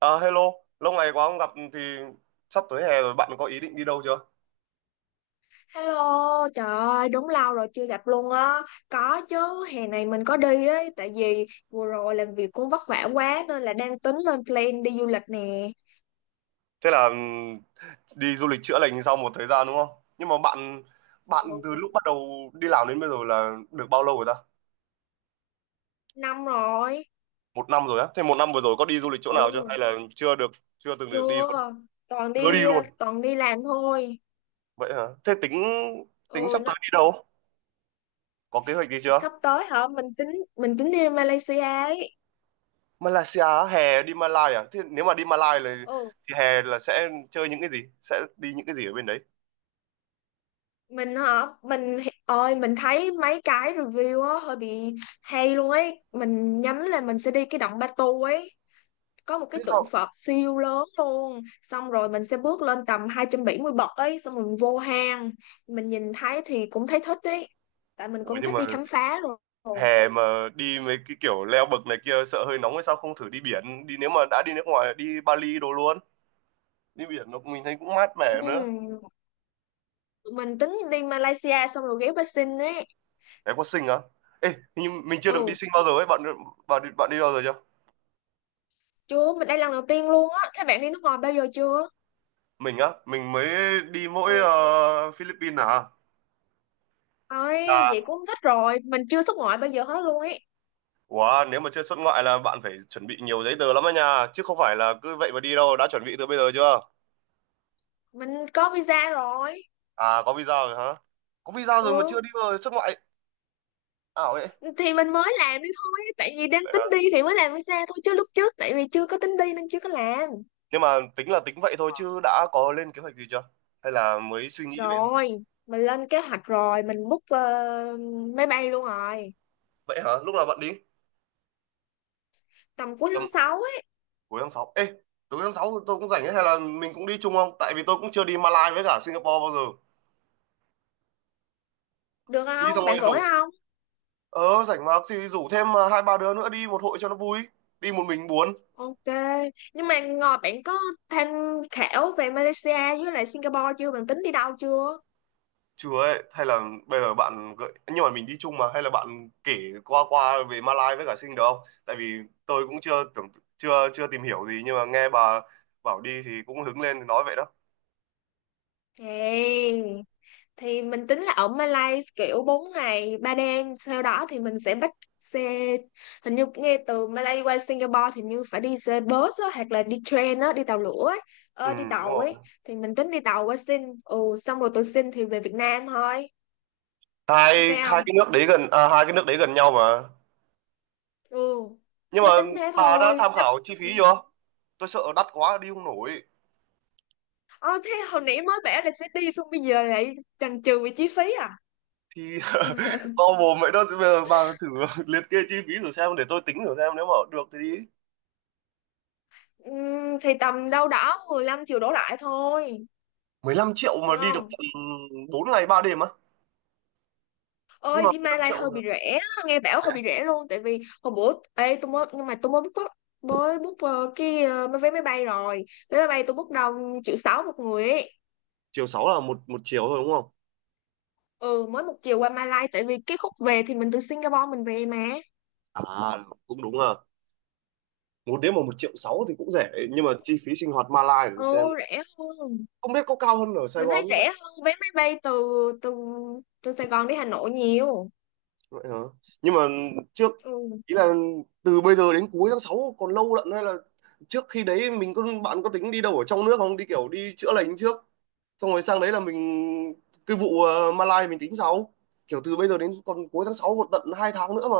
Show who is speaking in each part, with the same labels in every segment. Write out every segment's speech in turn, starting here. Speaker 1: À, hello, lâu ngày quá không gặp thì sắp tới hè rồi bạn có ý định đi đâu chưa?
Speaker 2: Hello, trời ơi, đúng lâu rồi chưa gặp luôn á. Có chứ, hè này mình có đi ấy, tại vì vừa rồi làm việc cũng vất vả quá nên là đang tính lên plan đi du lịch nè.
Speaker 1: Thế là đi du lịch chữa lành sau một thời gian đúng không? Nhưng mà bạn bạn từ
Speaker 2: Ừ,
Speaker 1: lúc bắt đầu đi làm đến bây giờ là được bao lâu rồi ta?
Speaker 2: năm rồi.
Speaker 1: Một năm rồi á. Thế 1 năm vừa rồi có đi du lịch chỗ nào chưa?
Speaker 2: Ừ,
Speaker 1: Hay là chưa được, chưa từng được đi luôn?
Speaker 2: chưa. Toàn
Speaker 1: Chưa đi
Speaker 2: đi
Speaker 1: luôn.
Speaker 2: toàn đi làm thôi.
Speaker 1: Vậy hả? Thế tính tính
Speaker 2: Ừ,
Speaker 1: sắp
Speaker 2: nó,
Speaker 1: tới đi đâu? Có kế hoạch gì chưa?
Speaker 2: sắp tới hả? Mình tính đi Malaysia ấy.
Speaker 1: Malaysia á, hè đi Malai à? Thế nếu mà đi Malai là
Speaker 2: Ừ,
Speaker 1: thì hè là sẽ chơi những cái gì? Sẽ đi những cái gì ở bên đấy?
Speaker 2: mình hả? Mình ơi, mình thấy mấy cái review á hơi bị hay luôn ấy. Mình nhắm là mình sẽ đi cái động Batu ấy, có một
Speaker 1: Thế
Speaker 2: cái tượng
Speaker 1: sao?
Speaker 2: Phật siêu lớn luôn, xong rồi mình sẽ bước lên tầm 270 bậc ấy, xong rồi mình vô hang, mình nhìn thấy thì cũng thấy thích ấy, tại mình
Speaker 1: Ủa
Speaker 2: cũng
Speaker 1: nhưng
Speaker 2: thích
Speaker 1: mà
Speaker 2: đi khám phá rồi.
Speaker 1: hè mà đi mấy cái kiểu leo bậc này kia sợ hơi nóng hay sao không thử đi biển đi, nếu mà đã đi nước ngoài đi Bali đồ luôn, đi biển nó mình thấy cũng mát mẻ nữa.
Speaker 2: Ừm, tụi mình tính đi Malaysia xong rồi ghé Bắc ấy.
Speaker 1: Em có sinh á, ê hình như mình chưa được đi
Speaker 2: Ừ,
Speaker 1: sinh bao giờ ấy bạn. Bạn đi bao giờ chưa?
Speaker 2: chưa, mình đây lần đầu tiên luôn á. Thế bạn đi nước ngoài bao giờ chưa?
Speaker 1: Mình á, mình mới đi mỗi
Speaker 2: Ừ,
Speaker 1: Philippines à.
Speaker 2: ơi
Speaker 1: Là
Speaker 2: vậy cũng thích rồi, mình chưa xuất ngoại bao giờ hết luôn ấy.
Speaker 1: wow, nếu mà chưa xuất ngoại là bạn phải chuẩn bị nhiều giấy tờ lắm á nha, chứ không phải là cứ vậy mà đi đâu. Đã chuẩn bị từ bây giờ chưa?
Speaker 2: Mình có visa rồi.
Speaker 1: À có visa rồi hả? Có visa rồi mà chưa
Speaker 2: Ừ,
Speaker 1: đi, vào xuất ngoại ảo ấy.
Speaker 2: thì mình mới làm đi thôi, tại vì đang tính đi thì mới làm visa thôi, chứ lúc trước tại vì chưa có tính đi nên chưa có làm.
Speaker 1: Nhưng mà tính là tính vậy thôi chứ đã có lên kế hoạch gì chưa, hay là mới suy nghĩ vậy thôi?
Speaker 2: Rồi, mình lên kế hoạch rồi, mình book máy bay luôn rồi.
Speaker 1: Vậy hả, lúc nào bạn đi?
Speaker 2: Tầm cuối
Speaker 1: Tầm
Speaker 2: tháng sáu ấy.
Speaker 1: cuối tháng 6, ê cuối tháng 6 tôi cũng rảnh ấy, hay là mình cũng đi chung không? Tại vì tôi cũng chưa đi Malaysia với cả Singapore bao giờ.
Speaker 2: Được
Speaker 1: Đi xong
Speaker 2: không,
Speaker 1: rồi
Speaker 2: bạn rỗi
Speaker 1: rủ,
Speaker 2: không?
Speaker 1: ờ rảnh mà thì rủ thêm hai ba đứa nữa đi một hội cho nó vui, đi một mình buồn.
Speaker 2: Ok. Nhưng mà ngồi bạn có tham khảo về Malaysia với lại Singapore chưa, bạn tính đi đâu chưa?
Speaker 1: Chừa ấy, hay là bây giờ bạn gợi nhưng mà mình đi chung mà, hay là bạn kể qua qua về Malaysia với cả Sing được không? Tại vì tôi cũng chưa tưởng, chưa chưa tìm hiểu gì, nhưng mà nghe bà bảo đi thì cũng hứng lên thì nói vậy đó.
Speaker 2: Hey. Thì mình tính là ở Malaysia kiểu 4 ngày 3 đêm, sau đó thì mình sẽ bắt xe, hình như nghe từ Malaysia qua Singapore thì như phải đi xe bus á, hoặc là đi train á, đi tàu lửa ấy.
Speaker 1: Ừ,
Speaker 2: Ờ, đi
Speaker 1: đúng
Speaker 2: tàu ấy,
Speaker 1: rồi.
Speaker 2: thì mình tính đi tàu qua Sing. Ừ, xong rồi từ Sing thì về Việt Nam thôi.
Speaker 1: Hai
Speaker 2: Ok
Speaker 1: hai
Speaker 2: không?
Speaker 1: cái nước đấy gần à, hai cái nước đấy gần nhau mà.
Speaker 2: Ừ,
Speaker 1: Nhưng mà
Speaker 2: thế tính thế
Speaker 1: bà đã
Speaker 2: thôi.
Speaker 1: tham
Speaker 2: Chứ-
Speaker 1: khảo chi
Speaker 2: Ừ.
Speaker 1: phí chưa? Tôi sợ đắt quá đi không nổi.
Speaker 2: ờ, Thế hồi nãy mới bảo là sẽ đi xong bây giờ lại chần chừ về chi phí à?
Speaker 1: Thì to mồm vậy đó, bây giờ bà thử liệt kê chi phí thử xem để tôi tính thử xem nếu mà được thì đi.
Speaker 2: Thì tầm đâu đó 15 triệu đổ lại thôi.
Speaker 1: 15 triệu
Speaker 2: Được
Speaker 1: mà đi được
Speaker 2: không?
Speaker 1: tận 4 ngày 3 đêm á. Nhưng
Speaker 2: Ơi
Speaker 1: mà
Speaker 2: đi
Speaker 1: 15
Speaker 2: Malai hơi
Speaker 1: triệu là
Speaker 2: bị rẻ á, nghe bảo hơi bị rẻ luôn, tại vì hồi bữa ê tôi mới, nhưng mà tôi mới book cái vé máy bay rồi. Vé máy bay tôi book đồng triệu sáu một người ấy.
Speaker 1: chiều sáu là một một chiều thôi đúng không?
Speaker 2: Ừ, mới một chiều qua Malai, tại vì cái khúc về thì mình từ Singapore mình về mà.
Speaker 1: À cũng đúng à. Một đêm mà 1,6 triệu thì cũng rẻ, nhưng mà chi phí sinh hoạt Malai để tôi xem
Speaker 2: Ừ, rẻ hơn,
Speaker 1: không biết có cao hơn ở Sài
Speaker 2: mình
Speaker 1: Gòn.
Speaker 2: thấy rẻ hơn vé máy bay từ từ từ Sài Gòn đi Hà Nội nhiều.
Speaker 1: Vậy hả? Nhưng mà trước
Speaker 2: Ừ,
Speaker 1: ý là từ bây giờ đến cuối tháng 6 còn lâu lận, hay là trước khi đấy mình có, bạn có tính đi đâu ở trong nước không? Đi kiểu đi chữa lành trước xong rồi sang đấy là mình, cái vụ Malai mình tính sau. Kiểu từ bây giờ đến còn cuối tháng 6 còn tận 2 tháng nữa mà.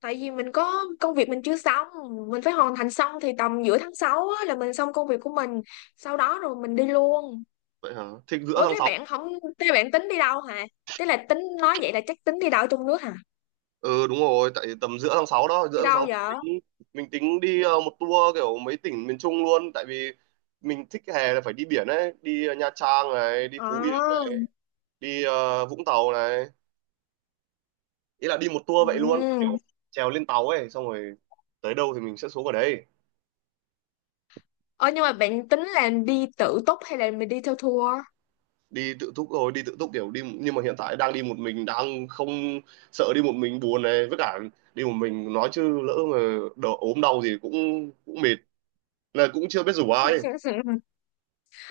Speaker 2: tại vì mình có công việc mình chưa xong, mình phải hoàn thành xong thì tầm giữa tháng 6 á, là mình xong công việc của mình, sau đó rồi mình đi luôn.
Speaker 1: Vậy hả? Thì giữa
Speaker 2: Ủa
Speaker 1: tháng
Speaker 2: thế
Speaker 1: sáu,
Speaker 2: bạn không, thế bạn tính đi đâu hả? Thế là tính nói vậy là chắc tính đi đâu ở trong nước hả?
Speaker 1: ừ đúng rồi, tại tầm giữa tháng 6 đó, giữa
Speaker 2: Đi
Speaker 1: tháng
Speaker 2: đâu
Speaker 1: 6 mình
Speaker 2: vậy?
Speaker 1: tính, mình tính đi một tour kiểu mấy tỉnh miền Trung luôn, tại vì mình thích hè là phải đi biển ấy, đi Nha Trang này, đi Phú Yên,
Speaker 2: Ờ.
Speaker 1: đi Vũng Tàu này, ý là đi một
Speaker 2: Ừ.
Speaker 1: tour vậy luôn, kiểu trèo lên tàu ấy xong rồi tới đâu thì mình sẽ xuống ở đấy.
Speaker 2: Ờ nhưng mà bạn tính là đi tự túc hay là mình đi theo tour?
Speaker 1: Đi tự túc rồi, đi tự túc kiểu đi, nhưng mà hiện tại đang đi một mình đang không, sợ đi một mình buồn này, với cả đi một mình nói chứ lỡ mà đỡ ốm đau gì cũng cũng mệt, là cũng chưa biết rủ ai.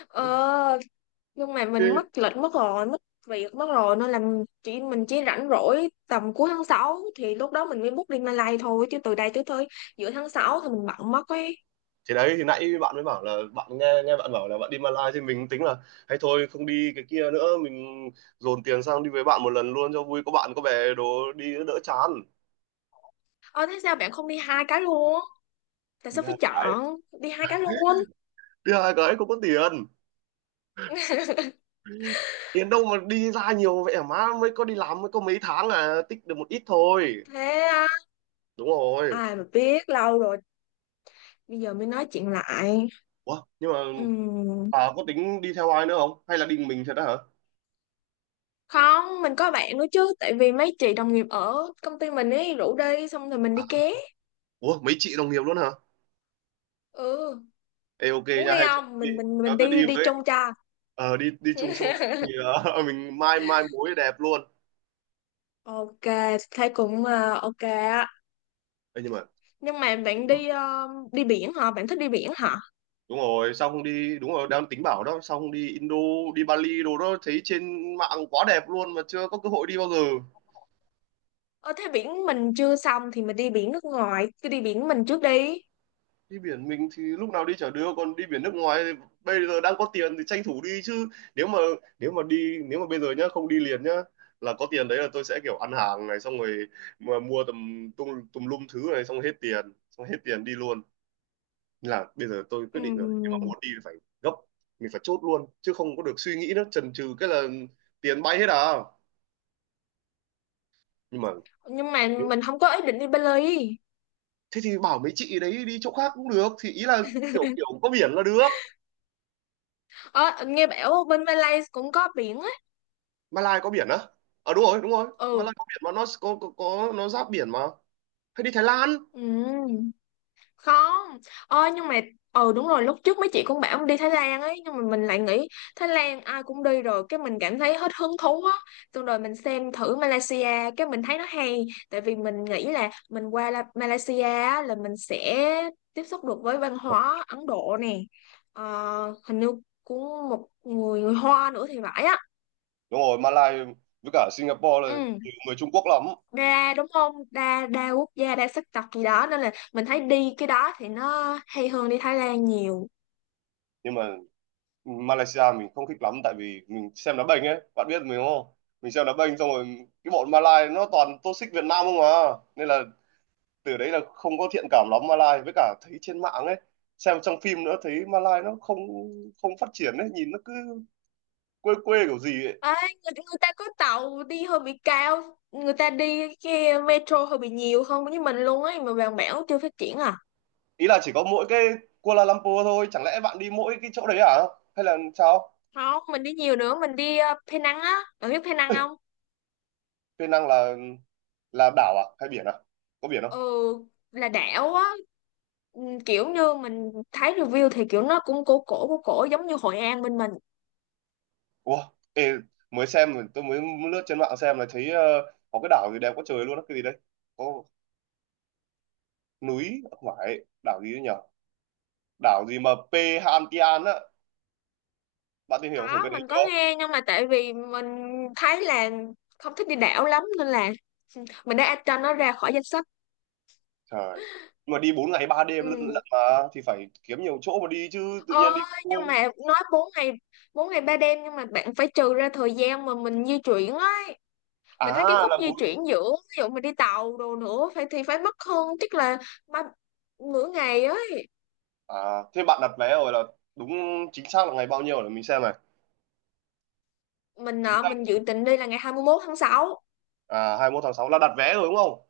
Speaker 2: Ờ nhưng mà
Speaker 1: thế,
Speaker 2: mình mất lịch mất rồi, mất việc mất rồi, nên là mình chỉ rảnh rỗi tầm cuối tháng sáu, thì lúc đó mình mới book đi Malay thôi, chứ từ đây tới tới giữa tháng 6 thì mình bận mất ấy.
Speaker 1: Thế đấy, thì nãy bạn mới bảo là bạn nghe, nghe bạn bảo là bạn đi Malaysia thì mình tính là hay thôi không đi cái kia nữa, mình dồn tiền sang đi với bạn một lần luôn cho vui, có bạn có bè đồ đi đỡ chán.
Speaker 2: Ờ thế sao bạn không đi hai cái luôn? Tại
Speaker 1: đi
Speaker 2: sao phải
Speaker 1: hai
Speaker 2: chọn đi hai cái luôn?
Speaker 1: Đi hai cái không có tiền, tiền đâu mà đi ra nhiều vậy hả má, mới có đi làm mới có mấy tháng là tích được một ít thôi,
Speaker 2: Thế à,
Speaker 1: đúng rồi.
Speaker 2: ai mà biết lâu rồi, bây giờ mới nói chuyện lại.
Speaker 1: Ủa nhưng mà
Speaker 2: Ừm,
Speaker 1: bà có tính đi theo ai nữa không, hay là đi mình thật đó hả?
Speaker 2: không mình có bạn nữa chứ, tại vì mấy chị đồng nghiệp ở công ty mình ấy rủ đi xong rồi mình đi
Speaker 1: À,
Speaker 2: ké.
Speaker 1: ủa mấy chị đồng nghiệp luôn hả?
Speaker 2: Ừ,
Speaker 1: Ê, ok
Speaker 2: muốn
Speaker 1: nha,
Speaker 2: đi
Speaker 1: hay cho tôi
Speaker 2: không,
Speaker 1: đi,
Speaker 2: mình mình
Speaker 1: cho
Speaker 2: mình
Speaker 1: tôi
Speaker 2: đi
Speaker 1: đi
Speaker 2: đi
Speaker 1: với.
Speaker 2: chung cho.
Speaker 1: Ờ đi đi chung xong rồi thì mình mai mai mối đẹp luôn.
Speaker 2: Ok. Thấy cũng ok á.
Speaker 1: Ê, nhưng mà
Speaker 2: Nhưng mà bạn đi đi biển hả, bạn thích đi biển hả?
Speaker 1: đúng rồi sao không đi, đúng rồi đang tính bảo đó, sao không đi Indo, đi Bali đồ đó, thấy trên mạng quá đẹp luôn mà chưa có cơ hội đi bao giờ.
Speaker 2: Ờ thế biển mình chưa xong thì mình đi biển nước ngoài, cứ đi biển mình trước đi.
Speaker 1: Đi biển mình thì lúc nào đi chả đưa, còn đi biển nước ngoài thì bây giờ đang có tiền thì tranh thủ đi chứ. Nếu mà, nếu mà đi nếu mà bây giờ nhá không đi liền nhá, là có tiền đấy là tôi sẽ kiểu ăn hàng này xong rồi mà mua tầm tung tùm lum thứ này xong hết tiền, xong hết tiền đi luôn. Nên là bây giờ tôi quyết định rồi, nếu mà
Speaker 2: Ừm,
Speaker 1: muốn đi thì phải gấp, mình phải chốt luôn chứ không có được suy nghĩ nữa, chần chừ cái là tiền bay hết à. Nhưng mà
Speaker 2: nhưng mà mình không có ý định đi Bali.
Speaker 1: thế thì bảo mấy chị đấy đi chỗ khác cũng được, thì ý là kiểu kiểu có biển là được.
Speaker 2: Ờ nghe bảo bên Malaysia cũng có biển á.
Speaker 1: Malai có biển á, ờ đúng rồi đúng rồi,
Speaker 2: Ừ.
Speaker 1: Malai có biển mà, nó có nó giáp biển mà. Hay đi Thái Lan.
Speaker 2: Ừm. Không, ơi nhưng mà ừ đúng rồi, lúc trước mấy chị cũng bảo đi Thái Lan ấy, nhưng mà mình lại nghĩ Thái Lan ai cũng đi rồi, cái mình cảm thấy hết hứng thú á, xong rồi mình xem thử Malaysia cái mình thấy nó hay, tại vì mình nghĩ là mình qua La- Malaysia á, là mình sẽ tiếp xúc được với văn hóa Ấn Độ nè. Ờ, hình như cũng một người người Hoa nữa thì phải á.
Speaker 1: Đúng rồi Malaysia với cả Singapore
Speaker 2: Ừ,
Speaker 1: là trừ người Trung Quốc lắm.
Speaker 2: đa đúng không, đa đa quốc gia đa sắc tộc gì đó, nên là mình thấy đi cái đó thì nó hay hơn đi Thái Lan nhiều.
Speaker 1: Nhưng mà Malaysia mình không thích lắm, tại vì mình xem đá banh ấy, bạn biết mình đúng không? Mình xem đá banh xong rồi cái bọn Malay nó toàn tô xích Việt Nam không à, nên là từ đấy là không có thiện cảm lắm Malay, với cả thấy trên mạng ấy, xem trong phim nữa thấy Malay nó không, không phát triển ấy, nhìn nó cứ quê quê kiểu gì ấy.
Speaker 2: Ê, người ta có tàu đi hơi bị cao, người ta đi cái metro hơi bị nhiều hơn với mình luôn ấy, mà Vàng Bẻo chưa phát triển à?
Speaker 1: Ý là chỉ có mỗi cái Kuala Lumpur thôi, chẳng lẽ bạn đi mỗi cái chỗ đấy à, hay là sao?
Speaker 2: Không, mình đi nhiều nữa, mình đi Penang á, bạn biết Penang không?
Speaker 1: Penang, năng là đảo à hay biển à? Có biển
Speaker 2: Ừ,
Speaker 1: không?
Speaker 2: là đảo á. Ừ, kiểu như mình thấy review thì kiểu nó cũng cổ cổ cổ cổ giống như Hội An bên mình.
Speaker 1: Ủa, ê, mới xem, tôi mới lướt trên mạng xem là thấy có cái đảo gì đẹp quá trời luôn á, cái gì đấy, có núi không phải, đảo gì đấy nhở, đảo gì mà P Hantian á, bạn tìm hiểu thử
Speaker 2: Có,
Speaker 1: cái đấy
Speaker 2: mình có
Speaker 1: chưa?
Speaker 2: nghe, nhưng mà tại vì mình thấy là không thích đi đảo lắm nên là mình đã add cho nó ra khỏi danh sách.
Speaker 1: Trời. Nhưng mà đi 4 ngày 3 đêm lận
Speaker 2: Ừ.
Speaker 1: lận mà, thì phải kiếm nhiều chỗ mà đi chứ tự
Speaker 2: Ôi,
Speaker 1: nhiên đi.
Speaker 2: nhưng mà nói 4 ngày, 4 ngày 3 đêm, nhưng mà bạn phải trừ ra thời gian mà mình di chuyển ấy. Mình thấy cái
Speaker 1: À
Speaker 2: khúc
Speaker 1: là
Speaker 2: di
Speaker 1: bốn.
Speaker 2: chuyển giữa ví dụ mình đi tàu đồ nữa phải thì phải mất hơn chắc là ba, nửa ngày ấy.
Speaker 1: À, thế bạn đặt vé rồi là đúng chính xác là ngày bao nhiêu để mình xem này.
Speaker 2: Mình
Speaker 1: Chính
Speaker 2: nọ
Speaker 1: xác
Speaker 2: mình dự định đi là ngày 21 tháng 6.
Speaker 1: à 21 tháng 6 là đặt vé rồi đúng không?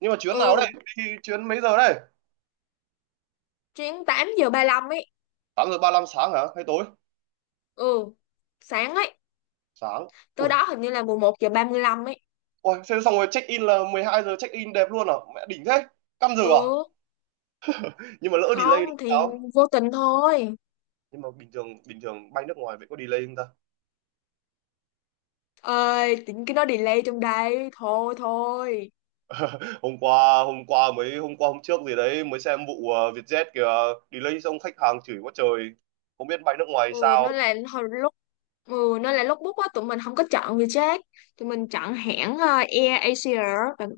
Speaker 1: Nhưng mà chuyến nào đây?
Speaker 2: Ừ,
Speaker 1: Đi chuyến mấy giờ đây?
Speaker 2: chuyến 8 giờ ba lăm ấy.
Speaker 1: 8 giờ 35 sáng hả? Hay tối?
Speaker 2: Ừ, sáng ấy.
Speaker 1: Sáng.
Speaker 2: Tới
Speaker 1: Ui,
Speaker 2: đó hình như là 11:35 ấy.
Speaker 1: ôi, xem xong rồi check in là 12 giờ check in đẹp luôn à? Mẹ đỉnh thế. Căm giờ à?
Speaker 2: Ừ,
Speaker 1: Nhưng mà lỡ delay thì
Speaker 2: không thì
Speaker 1: sao?
Speaker 2: vô tình thôi.
Speaker 1: Nhưng mà bình thường bay nước ngoài vậy có delay không ta?
Speaker 2: Ơi, tính cái nó delay trong đây. Thôi thôi.
Speaker 1: Hôm qua hôm trước gì đấy mới xem vụ Vietjet kìa, delay xong khách hàng chửi quá trời. Không biết bay nước ngoài
Speaker 2: Ừ,
Speaker 1: sao.
Speaker 2: nó là hồi lúc. Ừ, nên là lúc book á tụi mình không có chọn Vietjet, tụi mình chọn hãng Air Asia. bạn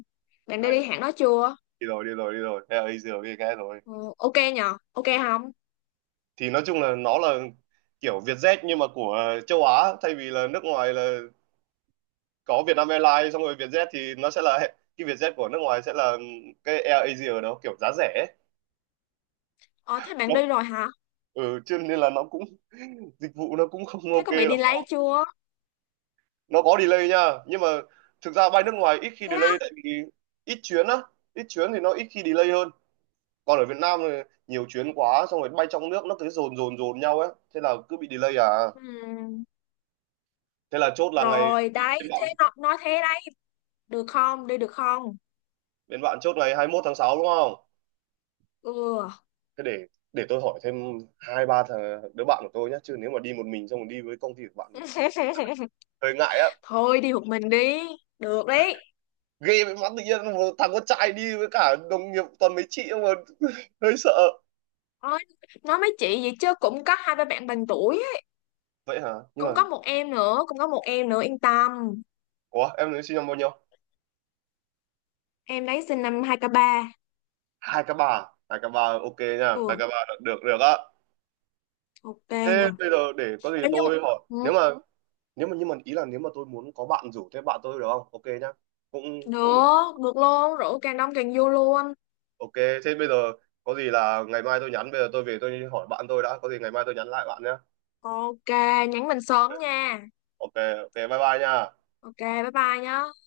Speaker 2: bạn đã
Speaker 1: À,
Speaker 2: đi hãng đó chưa?
Speaker 1: đi rồi. Thế là Easy rồi, nghe rồi,
Speaker 2: Ừ, ok nhờ, ok không?
Speaker 1: thì nói chung là nó là kiểu Vietjet nhưng mà của châu Á, thay vì là nước ngoài là có Vietnam Airlines xong rồi Vietjet thì nó sẽ là, cái Vietjet của nước ngoài sẽ là cái Air Asia đó, kiểu giá rẻ ấy.
Speaker 2: Ờ thế bạn
Speaker 1: Nó
Speaker 2: đi rồi hả?
Speaker 1: ừ, cho nên là nó cũng dịch vụ nó cũng không
Speaker 2: Thế
Speaker 1: ok
Speaker 2: có bị
Speaker 1: lắm.
Speaker 2: delay chưa?
Speaker 1: Nó có delay nha, nhưng mà thực ra bay nước ngoài ít khi
Speaker 2: Thế á?
Speaker 1: delay, tại vì ít chuyến á, ít chuyến thì nó ít khi delay hơn. Còn ở Việt Nam thì nhiều chuyến quá xong rồi bay trong nước nó cứ dồn dồn dồn nhau ấy, thế là cứ bị delay à.
Speaker 2: Ừ,
Speaker 1: Thế là chốt là ngày,
Speaker 2: rồi đấy
Speaker 1: bên bạn
Speaker 2: thế nó nói thế đấy. Được không, đi được không?
Speaker 1: bên bạn chốt ngày 21 tháng 6 đúng không?
Speaker 2: Ừ
Speaker 1: Thế để tôi hỏi thêm hai ba thằng đứa bạn của tôi nhé, chứ nếu mà đi một mình xong rồi đi với công ty của bạn hơi ngại á,
Speaker 2: thôi đi một mình đi được đấy.
Speaker 1: ghê với mắt, tự nhiên một thằng con trai đi với cả đồng nghiệp toàn mấy chị mà hơi sợ.
Speaker 2: Ôi, nói mấy chị vậy chứ cũng có hai ba bạn bằng tuổi á.
Speaker 1: Vậy hả nhưng
Speaker 2: Cũng
Speaker 1: mà
Speaker 2: có một em nữa, cũng có một em nữa, yên tâm.
Speaker 1: ủa em nói sinh năm bao nhiêu?
Speaker 2: Em đấy sinh năm 2003.
Speaker 1: hai k bà, Hai k bà, ok nha hai
Speaker 2: Ừ,
Speaker 1: k ba được được được á.
Speaker 2: ok nhỉ.
Speaker 1: Thế bây giờ để có gì
Speaker 2: Thế nhưng
Speaker 1: tôi hỏi,
Speaker 2: ừ.
Speaker 1: nếu mà, nếu mà nhưng mà ý là nếu mà tôi muốn có bạn rủ thêm bạn tôi được không? Ok nhá, cũng cũng được.
Speaker 2: Được, được luôn, rượu càng đông càng vô luôn.
Speaker 1: Ok, thế bây giờ có gì là ngày mai tôi nhắn, bây giờ tôi về tôi hỏi bạn tôi đã, có gì ngày mai tôi nhắn lại bạn nhé.
Speaker 2: Ok, nhắn mình sớm nha.
Speaker 1: Ok, ok, bye bye nha.
Speaker 2: Ok bye bye nhá.